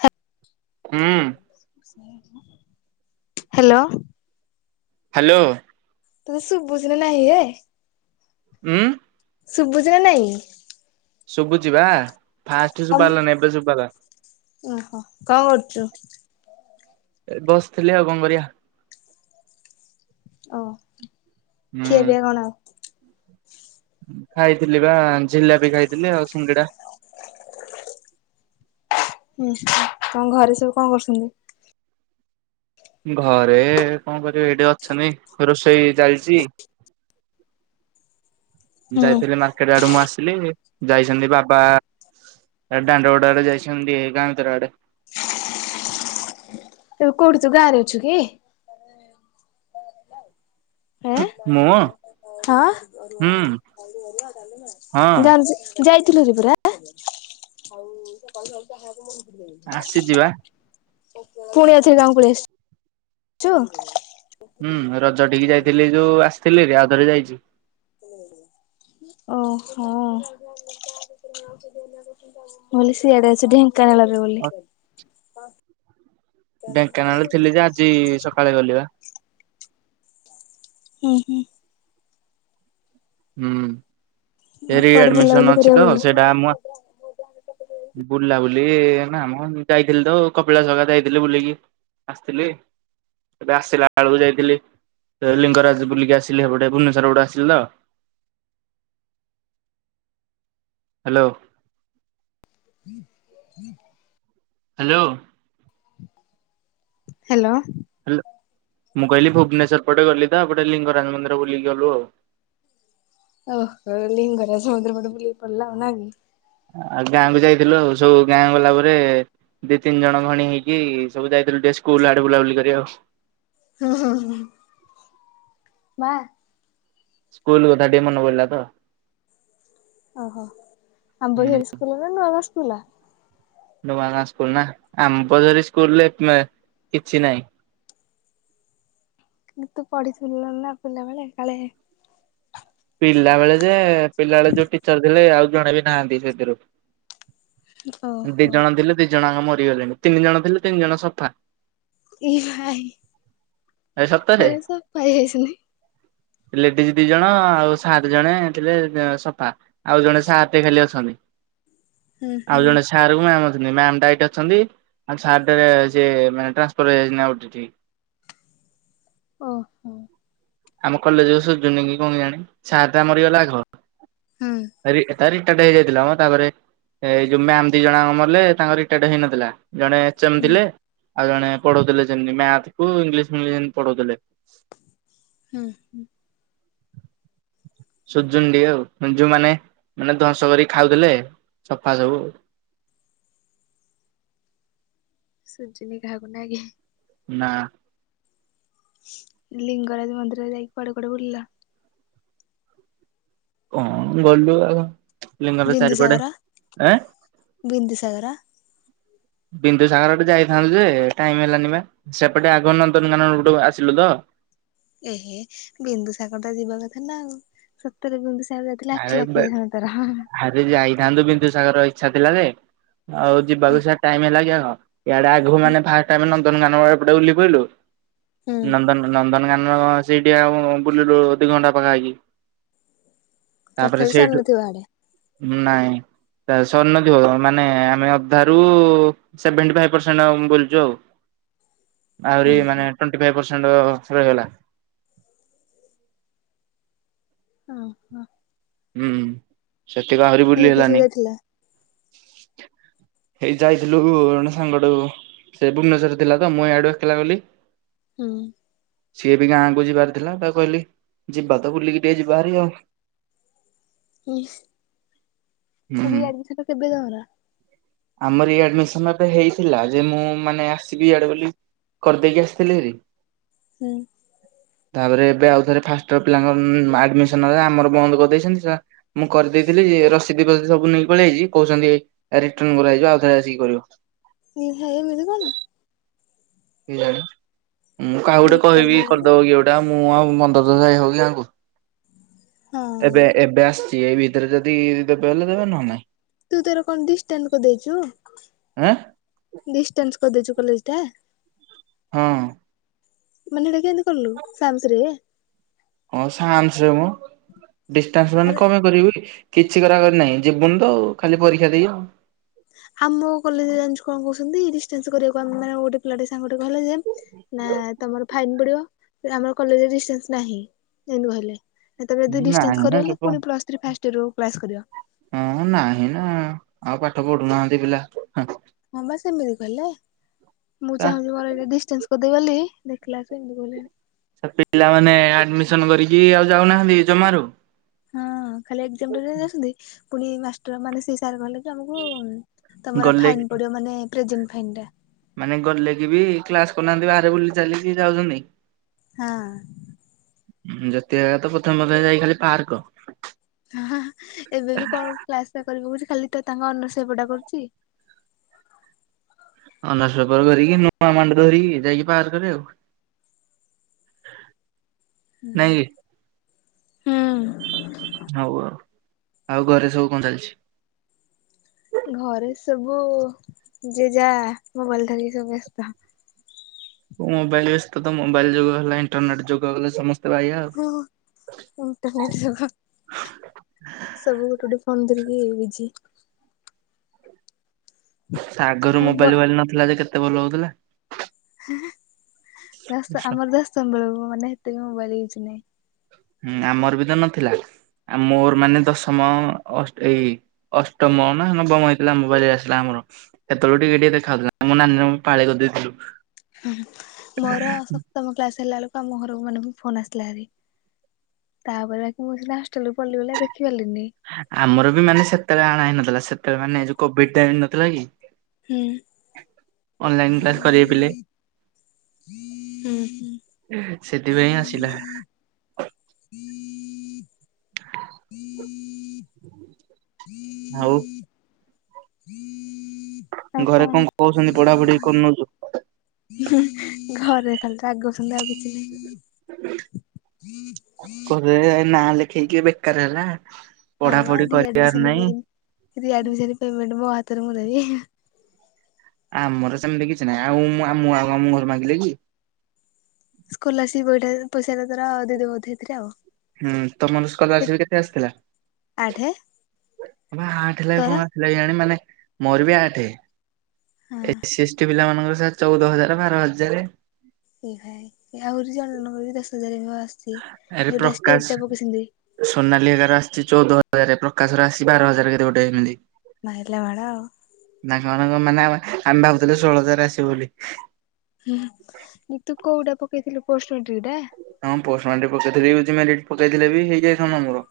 ହ ହୁଁ। Hello. Hello. ତୋତେ ଶୁଭୁଛି ନା ନାହିଁ ହେ? ଉଁ, ଶୁଭୁଚି ନା ନାଇଁ? ଶୁବୁଚି ବା। ଫାଷ୍ଟ ଶୁବା ହେଲାନି, ଏବା ଶୁବା ହେଲା। ଓହୋ କଣ କରୁଛୁ? ଏ ବସଥିଲେ ଆଉ କଣ କରିବା? ଓ, ହୁଁ। ଖିଆ ପିଆ କଣ? [inaudible] ଖାଇଥିଲି ବା ଝିଲାପି ଖାଇଥିଲି ଆଉ ସିଙ୍ଗିଡା। ହୁଁ, ତମ ଘରେ ସବୁ କଣ କରୁଚନ୍ତି? ଘରେ କଣ କରିବେ, ଏଇଠି ଅଛନ୍ତି, ରୋଷେଇ ଚାଲିଚି। ହୁଁ ଯାଇଥିଲି ମାର୍କେଟ ଆଡୁ ମୁଁ ଆସିଲି, ଯାଇଚନ୍ତି ବାବା ଏ ଦାଣ୍ଡ ଗୋଟରେ ଯାଇଚନ୍ତି, ଏ ଗାଁ ଭିତର ଆଡ଼େ। ଏବେ କଉଠି ତୁ, ଗାଁ ରେ ଅଛୁ କି? ମୁଁ [unintelligible] ହୁଁ ଯାଇଥିଲୁରେ ହଁ ପରା? ପୁଣି ଆଉଥରେ ଗାଁକୁ ଆସିଛି ବା। ପଳେଇ ଆସି ଚୁ ହୁଁ, ରଜ ଟିକି ଯାଇଥିଲି ଯୋଉ ଆସିଥିଲିରି, ଆଉଥରେ ଯାଇଚି। ଓ ହୋ ମୁଁ ଭାବିଲି ସିଆଡେ ଅଛୁ, ଢେଙ୍କାନାଳ ରେ ବୋଲି। ଢେଙ୍କାନାଳରେ ଥିଲି ଯେ, ଆଜି ସକାଳେ ଗଲିବା। ହୁଁ ହୁଁ। ହୁଁ, ଆଉ ଏରି କୁଆଡେ ବୁଲାବୁଲି ଆଡମିସନ ଅଛି କରିବାକୁ ତ, ଗଲୁ? ସେଇଟା ମୁ ବୁଲା ବୁଲି ନା ମ, ମୁଁ ଯାଇଥିଲି ତ, କପିଳାସ ହେଇକା ଯାଇଥିଲି ବୁଲିକି ଆସିଥିଲି। ଏବେ ଆସିଲା ବେଳକୁ ଯାଇଥିଲି, ଲିଙ୍ଗରାଜ ବୁଲିକି ଆସିଲି ହେପଟେ, ଭୁବନେଶ୍ୱର ଗୋଟେ ଆସିଲି ତ। ହାଲୋ। [unintelligible] ହାଲୋ। ହାଲୋ। ହାଲୋ, ମୁଁ କହିଲି ଭୁବନେଶ୍ୱର ପଟେ ଗଲି ତ, ଏପଟେ ଲିଙ୍ଗରାଜ ମନ୍ଦିର ବୁଲିକି ଗଲୁ ଆଉ। ଓହୋ, ଲିଙ୍ଗରାଜ ମନ୍ଦିର ପଟେ ବୁଲିକି ପଳେଇଲ ଆଉ ନାକି? ଆଉ ଗାଁକୁ ଯାଇଥିଲୁ ଆଉ, ସବୁ ଗାଁ ଗଲା ପରେ ଦି ତିନି ଜଣ ଖଣୀ ହେଇକି, ସବୁ ଯାଇଥିଲୁ ଟିକେ ସ୍କୁଲ ଆଡ଼େ ବୁଲାବୁଲି କରି ଆଉ। ହୋ ହୋ ହୋ ହୋ। ମା ସ୍କୁଲ କଥା ଟିକେ ମନେ ପଇଲା ତ? ଓହୋ, ଆମ୍ବଝରୀ ସ୍କୁଲ ନା ନୂଆ ଗାଁ ସ୍କୁଲ? ନୂଆ ଗଆଁ ସ୍କୁଲ ନା, ଆମ୍ବ ଧରୀ ସ୍କୁଲରେ କିଛି ନାହିଁ। କି ତୁ ପଢିଥିଲୁ ନା ପିଲାବେେଳେ, କାଳେ ପିଲା ବେଳେ ଯେ, ପିଲାବେେଳେ ଯୋଉ ଟିଚର ଥିଲେ, ଆଉ ଜଣେ ବି ନାହାନ୍ତି ସେଥିରୁ। ଦି ଓହୋ ଜଣ ଥିଲେ, ଦି ଜଣଆଙ୍କ ମରିଗଲେଣି, ତିନି ଜଣ ଥିଲେ ତିନି ଜଣ ସଫା। ଏ ଭାଇ, ଏ ସତରେ। ମାନେ ସଫା ହେଇ ଯାଇଚନି। ଲେଡିଜ ଦି ଜଣ ଆଉ ସାର ଜଣେ ଥିଲେ ସଫା ଆଉ, ଜଣେ ସାର ଟେ ଖାଲି ଅଛନ୍ତି। ହୁଁ ହୁଁ ଆଉ ଜଣେ ସା ସାର କୁ ମାମ ଅଛନ୍ତି, ମାମ ଟା ଏଇଠି ଅଛନ୍ତି, ଆଉ ସାର ଟେ ସେ ମାନେ ଟ୍ରାନ୍ସଫର ହେଇଯାଇଚନ୍ତି ଆଉ ଗୋଟେ ଠି କି। ଓହୋ। ଆମ କଲେଜ କ ସୁଜୁନି କି କଣ ଜାଣି? ସାର ଟା ମରିଗଲା ଆଗ ହୁଁ। ରି, ତା ରିତାର୍ଟ ହେଇଯାଇଥିଲା ମ, ତାପରେ ଏଇ ଯୋଉ ମ୍ୟାମ ଦି ଜଣଆଙ୍କ ମଲେ, ତାଙ୍କ ରିତାର୍ଟ ହେଇନଥିଲା, ଜଣେ ହୁଁ ସେମିଥିଲେ, ଆଉ ଜଣେ ପଢଉଥିଲେ ସେମିତି, ମ୍ୟାଥ କୁ ଇଂଲିଶ ଫିଙ୍ଗଲିଶ ଏମିତି ପଢଉଥିଲେ। ହୁଁ ହୁଁ। ସୁଜୁନଟିଏ ଆଉ ଉଁ ଯୋଉମାନେ ମାନେ ଧ୍ୱଂସ କରି ଖାଉଥୁଲେ ସଫା ସବୁ। ସୁଜିନି କାହାକୁ ନାଇଁ କି? ନାଁ। ଲିଙ୍ଗରାଜ ମନ୍ଦିର ଯାଇକି କୁଆଡ଼େ କୁଆଡ଼େ ବୁଲିଲ? କଁ ଗଲୁ ଆଉ ଲିଙ୍ଗର ଚାରିପଟେ ବିନ୍ଦୁସାଗର ଆଁ? ବିନ୍ଦୁସାଗର ବିନ୍ଦୁସାଗରଟେ ଯାଇଥାନ୍ତୁ ଯେ ଟାଇମ୍ ହେଲାନି ପା ସେପଟେ ଆଗ ନନ୍ଦନକାନନ ଉଟୁ ଆସିଲୁ ତ। ଏ ହେ ବିନ୍ଦୁସାଗରଟା ଯିବା କଥା ନା ଆଉ। ସତରେ ବୁିନ୍ଦୁସାଗର ଯାଇଥିଲେ ଆଖି ଲାଖି ଯଇଥାନ୍ତା ତର। ରେ ଯାଇଥାନ୍ତୁ ବିନ୍ଦୁସାଗର ଇଚ୍ଛା ଥିଲା ଯେ ଆଉ ଯିବାକୁ ସେ ଟାଇମ୍ ହେଲା କି ଆଉ? ଇଆଡ଼େ ଆଗୁକୁ ମାନେ ଫାଷ୍ଟେ ଆମେ ନନ୍ଦନକାନନ ଏପଟେ ଓଲ୍ହେଇ ପାଇଲୁ। ହୁଁ ନନ୍ଦନ ନନ୍ଦନକାନନ ସେଇଠି ଆଉ ବୁଲିଲୁ ଦି ଘଣ୍ଟା ପାଖାପାଖି। ତାପରେ ତଥାପି ସେଇଠୁ ସରିନଥିବ ହାଡେ। ନାଇଁ। ତା ସରିନଥିବ ମାନେ ଆମେ ଅଧାରୁ ସେଭେଣ୍ଟି ଫାଇ ପରସେଣ୍ଟ ବୁଲିଚୁ ଆଉ। ହୁଁ ଆହୁରି ମାନେ ଟ୍ୱେଣ୍ଟି ଫାଇ ପରସେଣ୍ଟ ରହିଗଲା। ଅହ। ହୁଁ ସେତିକ ଆହୁରି କିଏ ବୁଲି କିଏ ସବୁ ହେଲାନି। ଯାଇଥିଲ? ଏଇ ଯାଇଥିଲୁ ରଣ ସାଙ୍ଗଟେଉ ସେ ଭୁବନେଶ୍ବରେ ଥିଲା ତ ମୁଁ ଏଆଡ଼ୁ ଏକେଲା ଗଲି। ହୁଁ। ସିଏ ବି ଗାଁକୁ ଯିବାର ଥିଲା ତାଉ କହିଲି ଯିବା ତ ବୁଲିକି ଟିକେ ଯିବା ହାରି ଆଉ। ଇସ୍ ହୁଁ। ରିଆଡ଼ମିସତ କେବେ ତମର? ଆମ ରିଆଡ଼ମିସନ୍ ଏବେ ହେଇଥିଲା ଯେ ମୁଁ ମାନେ ଆସିବି ଇଆଡ଼େ ବୋଲି କରଦେଇକି ଆସଥିଲି ହାରି। ହୁଁ। ତାପରେ ଏବେ ଆଉ ଥରେ ଫାଷ୍ଟ୍ ଇୟର୍ ପିଲାଙ୍କ ଆଡ଼ମିଶନ ଏ ଆମର ବନ୍ଦ କରିଦେଇଛନ୍ତି ସା ମୁଁ କରିଦେଇଥିଲି ରସିଦି ଫସି ସବୁ ନେଇକି ପଳିଆଇଚି କୋହୁଚନ୍ତି ଏଇ ଟନ୍ ମରା ହେଇଯିବ ଆଉଥରେ ଆସିକି କରିବ। ନିହାର ମିଳିବ ନା? କିଇ ଜାଣି ମୁଁ କାହାକୁ ଗୋଟେ ମେଣ୍ଟାଲ କହିବି ହେଇଗଲାଣି। କରିଦବ କିଏ ଗୋ ତା ମୁଁ ଆଉ ମନ୍ଦ ଦ ଯାଇ ହବ କି ଗାଁକୁ ହଁ ଏବେ ଏବେ ଆସ୍ ତି ଏଇ ଭିତରେ ଯଦି ଦେବେ ହେଲେ ଦେବେ ନ ନାଇଁ। ତୁ ତୋର କଣ ଡିଷ୍ଟାଣ୍ଟ୍ କରଦେଇଚୁ? ଆଁ ଡିଷ୍ଟାନ୍ସ କର ଦେଇଚୁ କଲେଜ୍ ଟା? ହଁ। ମାନେ ହେଟା କେନ୍ତି କଲୁ ସାମସରେ? ହଁ ସାମସରେ ନୁହଁ। ଡିଷ୍ଟାନ୍ସର ହେନେ ମାନେ କମାଇ କରିବି? କିଛି କରା କରି ନାହିଁ ଯିବୁନି ତ ଆଉ ଖାଲି ପରୀକ୍ଷା ଦେଇ ଆମ କଲେଜ୍ ରେ ଜାଣିଛୁ କଁ କୋହୁଛନ୍ତି ଡିଷ୍ଟାନ୍ସ କରିବାକୁ ଆମେ ମାନେ ଗୋଟେ ପିଲାଟେ ସାଙ୍ଗଟେ କହଲା ଯେ ନାଁ ତମର ଫାଇନ୍ ପଡ଼ିବ। ଏରା ଆମର କଲେଜେ ଡିଷ୍ଟାନ୍ସ ନାହିଁ ଏନ୍ତି କହିଲେ। ନାଁ ତମେ ଯଦି ନାଇଁ ଡିଷ୍ଟାନ୍ସ ନା କରିଗଲ ଚୋପା ପୁଣି ପ୍ଲସ୍ ଥ୍ରୀ ଫାଷ୍ଟ ଇୟର୍ ରୁ କ୍ଳାସ୍ କରିବ। ହଁ ନାହିଁ ନାଁ ଆଉ ପାଠ ପଢୁନାହାନ୍ତି ପିଲା ମୁଁ। ହଁ ବା ସେମିତି କହିଲେ ମୁଁ ଚାହୁଁଚି ମୋର ଏଇଟା ଡିଷ୍ଟାନ୍ସ ଓଦେ ବୋଲି ଦେଖିଲା ସେ ଏମିତି କହିଲେ। ହେ ପିଲାମାନେ ଆଡ଼ମିଶନ୍ କରିକି ଆଉ ଯାଉନାହାନ୍ତି ଜମାରୁ? ହଁ ଖାଲି ଏକ୍ସମ୍ ଟା ଦେଇଦଉଛନ୍ତି ପୁଣି ମାଷ୍ଟର୍ ମାନେ ପୁଣି ସେଇ ସାରେ କହିଲେ ଆମକୁ ତମର ଗଲେ ଫାଇନ୍ ପଡିବ ମାନେ ପ୍ରେଜେଣ୍ଟ ଫାଇନ ଟା। ମାନେ ଗଲେ କି ବି କ୍ଲାସ କରୁନାହାନ୍ତି ବାହାରେ ବୁଲି ଚାଲିିକି ଯାଉଚନ୍ତି। ହଁ। ଯେତେବେଳେ ତ ପଥମେ ପଥମେ ଯାଇ ଖାଲି ପାର୍କ। ହଆଁ ହାଆଁ ଏବେ ବି କଣ କ୍ଲାସ ଟା କରି ପକଉଛି ଖାଲି ତ ତାଙ୍କ ଅନରସ୍ ପେପର୍ ଟା କରୁଛି। ଅନରସ୍ ପେପର୍ ଧରିକି ନୂଆ ମାଣ୍ଡୁ ଧରିକି ଯାଇକି ପାର୍କ ରେ ଆଉ। ନାଇଁ କି ଉଁ ହୁଁ। ହଉ ଆଉ ଆଉ ଘରେ ସବୁ କଣ ଚାଲିଛି? ଘରେ ସବୁ ଯିଏ ଯା ମୋବାଇଲ ଧରିକି ସବୁ ବେସ୍ତ। ମୋବାଇଲ ବ୍ୟସ୍ତ ତ ମୋବାଇଲ୍ ଯୁଗ ହେଲା ଇଣ୍ଟରନେଟ ଯୁଗ ଗଲା ସମସ୍ତ ହଁ [unintelligible] ଇଣ୍ଟରନେଟ ଯୁଗ ସବୁ ଗୋଟେ ଗୋଟେ ଫୋନ ଧରିକି ଵିଜି। ସେ ଆଗରୁ ଆଉ ବ ମୋବାଇ ଫୋବାଇଲି ନଥିଲା ଯେ କେତେ ଭଲ ହଉଥିଲା। ହାଆଁ ହାଆଁ ଦଶ ଆମର ଦଶମ ବେଳକୁ ମାନେ ହେତେ ବି ମୋବାଇଲ ୟୁଜୁ ନାହିଁ। ହୁଁ ଆମର ବି ତ ନଥିଲା ଆ ମୋର ମାନେ ଦଶମ ଅଷ୍ଟ ଏଇ, ଅଷ୍ଟମ ନା ନବମ ହେଇଥିଲା ମୋବାଇଲି ଆସିଲା ଆମର। ହେତେବେଳେକୁ ଟିକେ ଟିକେ ଦେଖାହଉଥିଲା ମୋ ନାନୀର ମୋର ପାଳି କରିଦେଇଥିଲୁ। ହୁଁ ହୁଁ ମୋର ସପ୍ତମ କ୍ଲାସ ହେଲା ବେଳକୁ ଆମ ଘରକୁ ମାନ ଫୋନ ଆସିଲାହେରି। ତାପରେ ବାକି ମୁଁ ସିନା ହଷ୍ଟେଲକୁ ପଳେଇଲି ବୋଲି ଆଉ ଦେଖି ପାରିଲିନି। ଆମର ବି ମାନେ ସେତେବେଳେ ଆଣା ହେଇନଥିଲା ସେତେବେଳେ ମାନେ କୋଭିଡ ଟାଇ ନଥିଲା କି? ହୁଁ ଅନଲାଇନ କ୍ଲାସ କର ପିଲେ। ହୁଁ। ଉ ହୁଁ ସେଥିପାଇଁ ହିଁ ଆସିଲା। [inaudible] ଆଉ [inaudible] ଘରେ କଣ କହୁଛନ୍ତି ପଢାପଢି କରୁନ ଯୁ? ହୁଁ ହୁଁ ଘରେ ଖାଲି ରାଗ ହଉଛନ୍ତି ଆଉ କିଛି ନାଇ। କହିଲେ ନା ଲେଖେଇକି ବେକାର ହେଲା। ପଢା ପଢି କରିବାର ନାହିଁ। ରି ଆଡିମିଶାରି ପେମେଣ୍ଟ ମୋ ହାତରୁ ମୁଁ ଦେବୀ। ଆ ଆମର ସେମିତି କିଛି ନାହିଁ ଆଉ ମୁଁ ଆମ ଆଉ ଆମ ଘରେ ମାଗିଲେ କି? ସ୍କୋର୍ଲାସିପି ପାଇଠା ପଇସା ଟା ତାର ଦେଇଦେବା ବୋଧେ ଏଇ ଥରେ ଆଉ। ହୁଁ ତମର କେ ସ୍କଲାର୍ଶିପକେତେ ଆସିଥିଲା? ଆଠେ ବା ଆଠ ଥିଲା ତୋର [unintelligible] ହେଲା କେଜାଣି ମାନେ ମୋର ବି ଆଠେ ହଁ ଏସିଏଷ୍ଟି ପିଲା ମାନଙ୍କର ଚଉଦ ହଜାର ବାର ହଜାରେ ଏ ଭାଇ ଆହୁରି ଜଣେ ଜଣଙ୍କର ବି ଦଶ ହଜାର ହବ ଆସିଛି ଆରେ ଯୋଉଟା ପ୍ରକାଶ ଷ୍ଟେଟ ଟା ପକେଇସନ୍ତି। ସୋନାଲି ହେକାର ଆସିଛି ଚଉଦ ହଜାର। ପ୍ରକାଶ ର ଆସିଛି ବାର ହଜାର କେତେ ଗୋଟେ ଏମିତି। ମାଇଲା ମାଡ ଆଉ ତାଙ୍କ ମାନଙ୍କ ମାନେ ଆମେ ଆମେ ଭାବୁଥିଲୁ ଷୋହଳ ହଜାର ଆସିବ ବୋଲି। ହୁଁ ହୁଁ ତୁ କୋଉଟା ପକେଇଥିଲୁ ପୋଷ୍ଟ ମାଟ୍ରିକ ଟା? ହଁ ପୋଷ୍ଟ ମାଟ୍ରିକି ଟା ପକେଇଥିଲି ୟୁଜି ମେରିଟି ପକେଇଥିଲେ ଵୀ ହେଇଯାଇଥାନ୍ତାମୋର।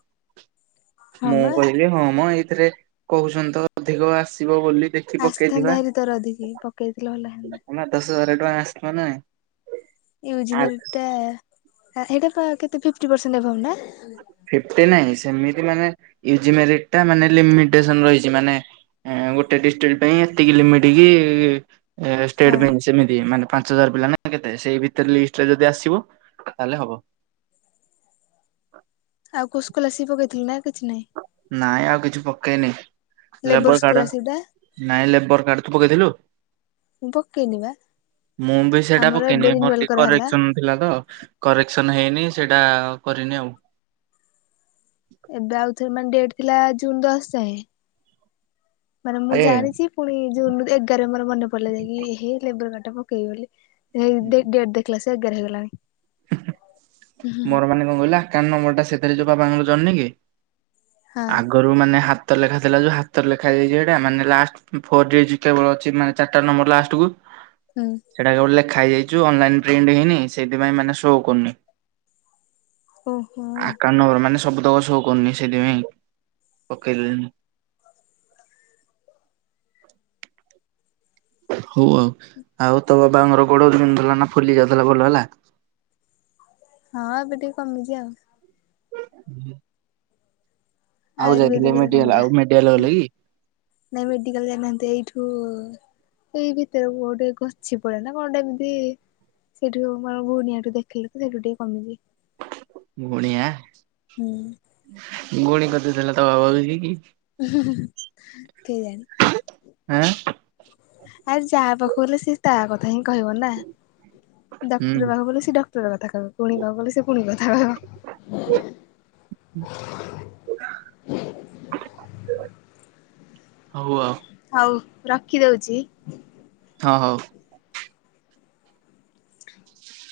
ହଁ ମୁଁ ବା କହିଲି ହଁମ ଏଇଥିରେ କହୁଚନ୍ତି ତ ଅଧିକ ଆସିବ ବୋଲି ଦେ ଆସିଥାନ୍ତା ହେରି ତରଅଧିକି ପକେଇଥିଲେ ଭଲ ହେଇଥାନ୍ତା। ତମେ ଦଶ ବରଟଙ୍କା ଆସଲନା? ୟୁଜୀମେରିଟଟା ହେଇଟା ପା କେତେ ଫିପଟି ପର୍ସେଣ୍ଟ ଅବଭ ନା? ଫିପଟି ନାଇଁ ସେମିତି ମାନେ ୟୁଜୀମେରିଟଟା ମାନେ ଲିମିଟେସନ ରହିଚି ମାନେ ଏଁ ଗୋଟେ ଡିଷ୍ଟ୍ରିକ୍ଟ ପାଇଁ ଏତିକି ଲିମିଟି କି ଓ ହଁ ଷ୍ଟେଟ ବେଞ୍ଚ ଯେମିତି ମାନେ ପାଞ୍ଚ ହଜାର ପିଲାନା କେତେ ସେଇ ଭିତରେ ଲିଷ୍ଟରେ ଯଦି ଆସିବ ତାହେଲେ ହବ। ଆଉ କୋଉ ସ୍କୁଲ ଆସିକି ପକେଇଥିଲୁ ନା ଆଉ କିଛି ନାଇଁ? ନାଇଁ ଆଉ କିଛି ପକେଇନି ଲେବର କାଡ ସ୍କଲାରସିପ ଟା ନାଇଁ ଲେବର କାର୍ଡ ତୁ ପକେଇଥିଲୁ? ମୁଁ ପକେଇନି ବା ମୁଁ ବି ସେଇଟା ଆମର ଏବେ ପକେଇନି ମୋର ରିନୁଆଲ ଟି କରାହେଲା। କାରେକ୍ସନ୍ ଥିଲା ତ କରେକ୍ସନ ହେଇନି ସେଇଟା କରିନି ଆଉ। ଏବେ ଆଉ ଥରେ ମାନେ ଡେଟ୍ ଥିଲା ଜୁନ ଦଶ ଯାଏଁ ମାନେ ମୁଁ ଆରେ ଜାଣିଚି ପୁଣି ଜୁନ ଏଗାର ମୋର ମନେ ପଡିଲେ ଯାଇକି ଏହେ ଲେବର କାଡଟା ପକେଇବି ବୋଲି ନାଇ ଡେ ଡେଟ ଦେ ଦେଖିଲା ସେ ଏଗାର ହେଇଗଲାଣି। ମୋର ମାନେ କଣ କହିଲ ଆକାଉଣ୍ଟ ନମ୍ବରଟା ସେଥିରେ ଯୋଉ ବାପାଙ୍କର ଜଏଣ୍ଟ ନୁହଁ କି ହଁ ଆଗ ଗରୁ ମାନେ ହାତ ଲେଖା ଥିଲା ଯୋଉ ହାତର ଲେଖାଦିଏ ଯୋଉଚିଟା ମାନେ ଲାଷ୍ଟ ଫୋର ଡିଜିଟଟା ମୋର ଅଛି ମାନେ ଚାରଟା ନମ୍ବର ଲାଷ୍ଟକୁୁ ହୁଁ। ସେଇଟା କେବଳ ଲେଖା ହେଇଯାଇଚୁ ଅନଲାଇନ ପ୍ରିଣ୍ଟ ହେଇନି ସେଇଥିପାଇଁ ମାନେ ଶୋ କରୁନି। ଓହୋ ଆକାଉଣ୍ଟ ନମ୍ୱର ମାନେ ସବୁତକ ସୋ କରନି ସେଇଥିପାଇଁ ପକେଇଲିନି। ହୋଉ ଆଉ ଆଉ ତୋ ବାବାଙ୍କର ଗୋଡ ବିନ୍ଧୁଥୁଲା ନା ଫୁଲି ଯାଉଥୁଲା ଭଲ ହେଲା? ହଁ ଏବେ ଟିକେ କମିଚି ଆଉ। ଉଁହୁଁ। ଆୟୁର୍ବେଦିକରେ ମେଡିକାଲ କମିଲା ଆଉ ମେଡିକାଲ ଗଲେ କି? ନାଇଁ ମେଡିକାଲ ଯାଇନାହାନ୍ତି ଏଇଠୁ ଏଇ ଭିତରକୁ ଗୋଟେ ଗଛିପୁରା ନା କଣ ଗୋଟେ ଏମିତି ସେଇଠୁ ମାନେ ଗୁଣିଆଠୁ ଦେଖେଇଲୁତ ସେଇଠୁ ଟିକେ କମିଚି। ଗୁଣୀଆ ହୁଁ ଗୁଣୀ କତିରେ ଦେଲେ ତ [unintelligible] କି। କେଜାଣି। ଆଁ ଆରେ ଯାହା ପାଖକୁ ଗଲେ ସିଏ ତା କଥା ହିଁ କହିବ ନା। ଡକ୍ତର ହୁଁ ପାଖକୁଗଲେ ସେ ଡକ୍ତର କଥା କହିବ ଗୁଣି ପାଖକୁ ସିଏ ଗୁଣି କଥା କହିବ। ହୋଉ ଆଉ। ହଉ ରଖିଦୋଉଚି। ହଁ ହୋଉ।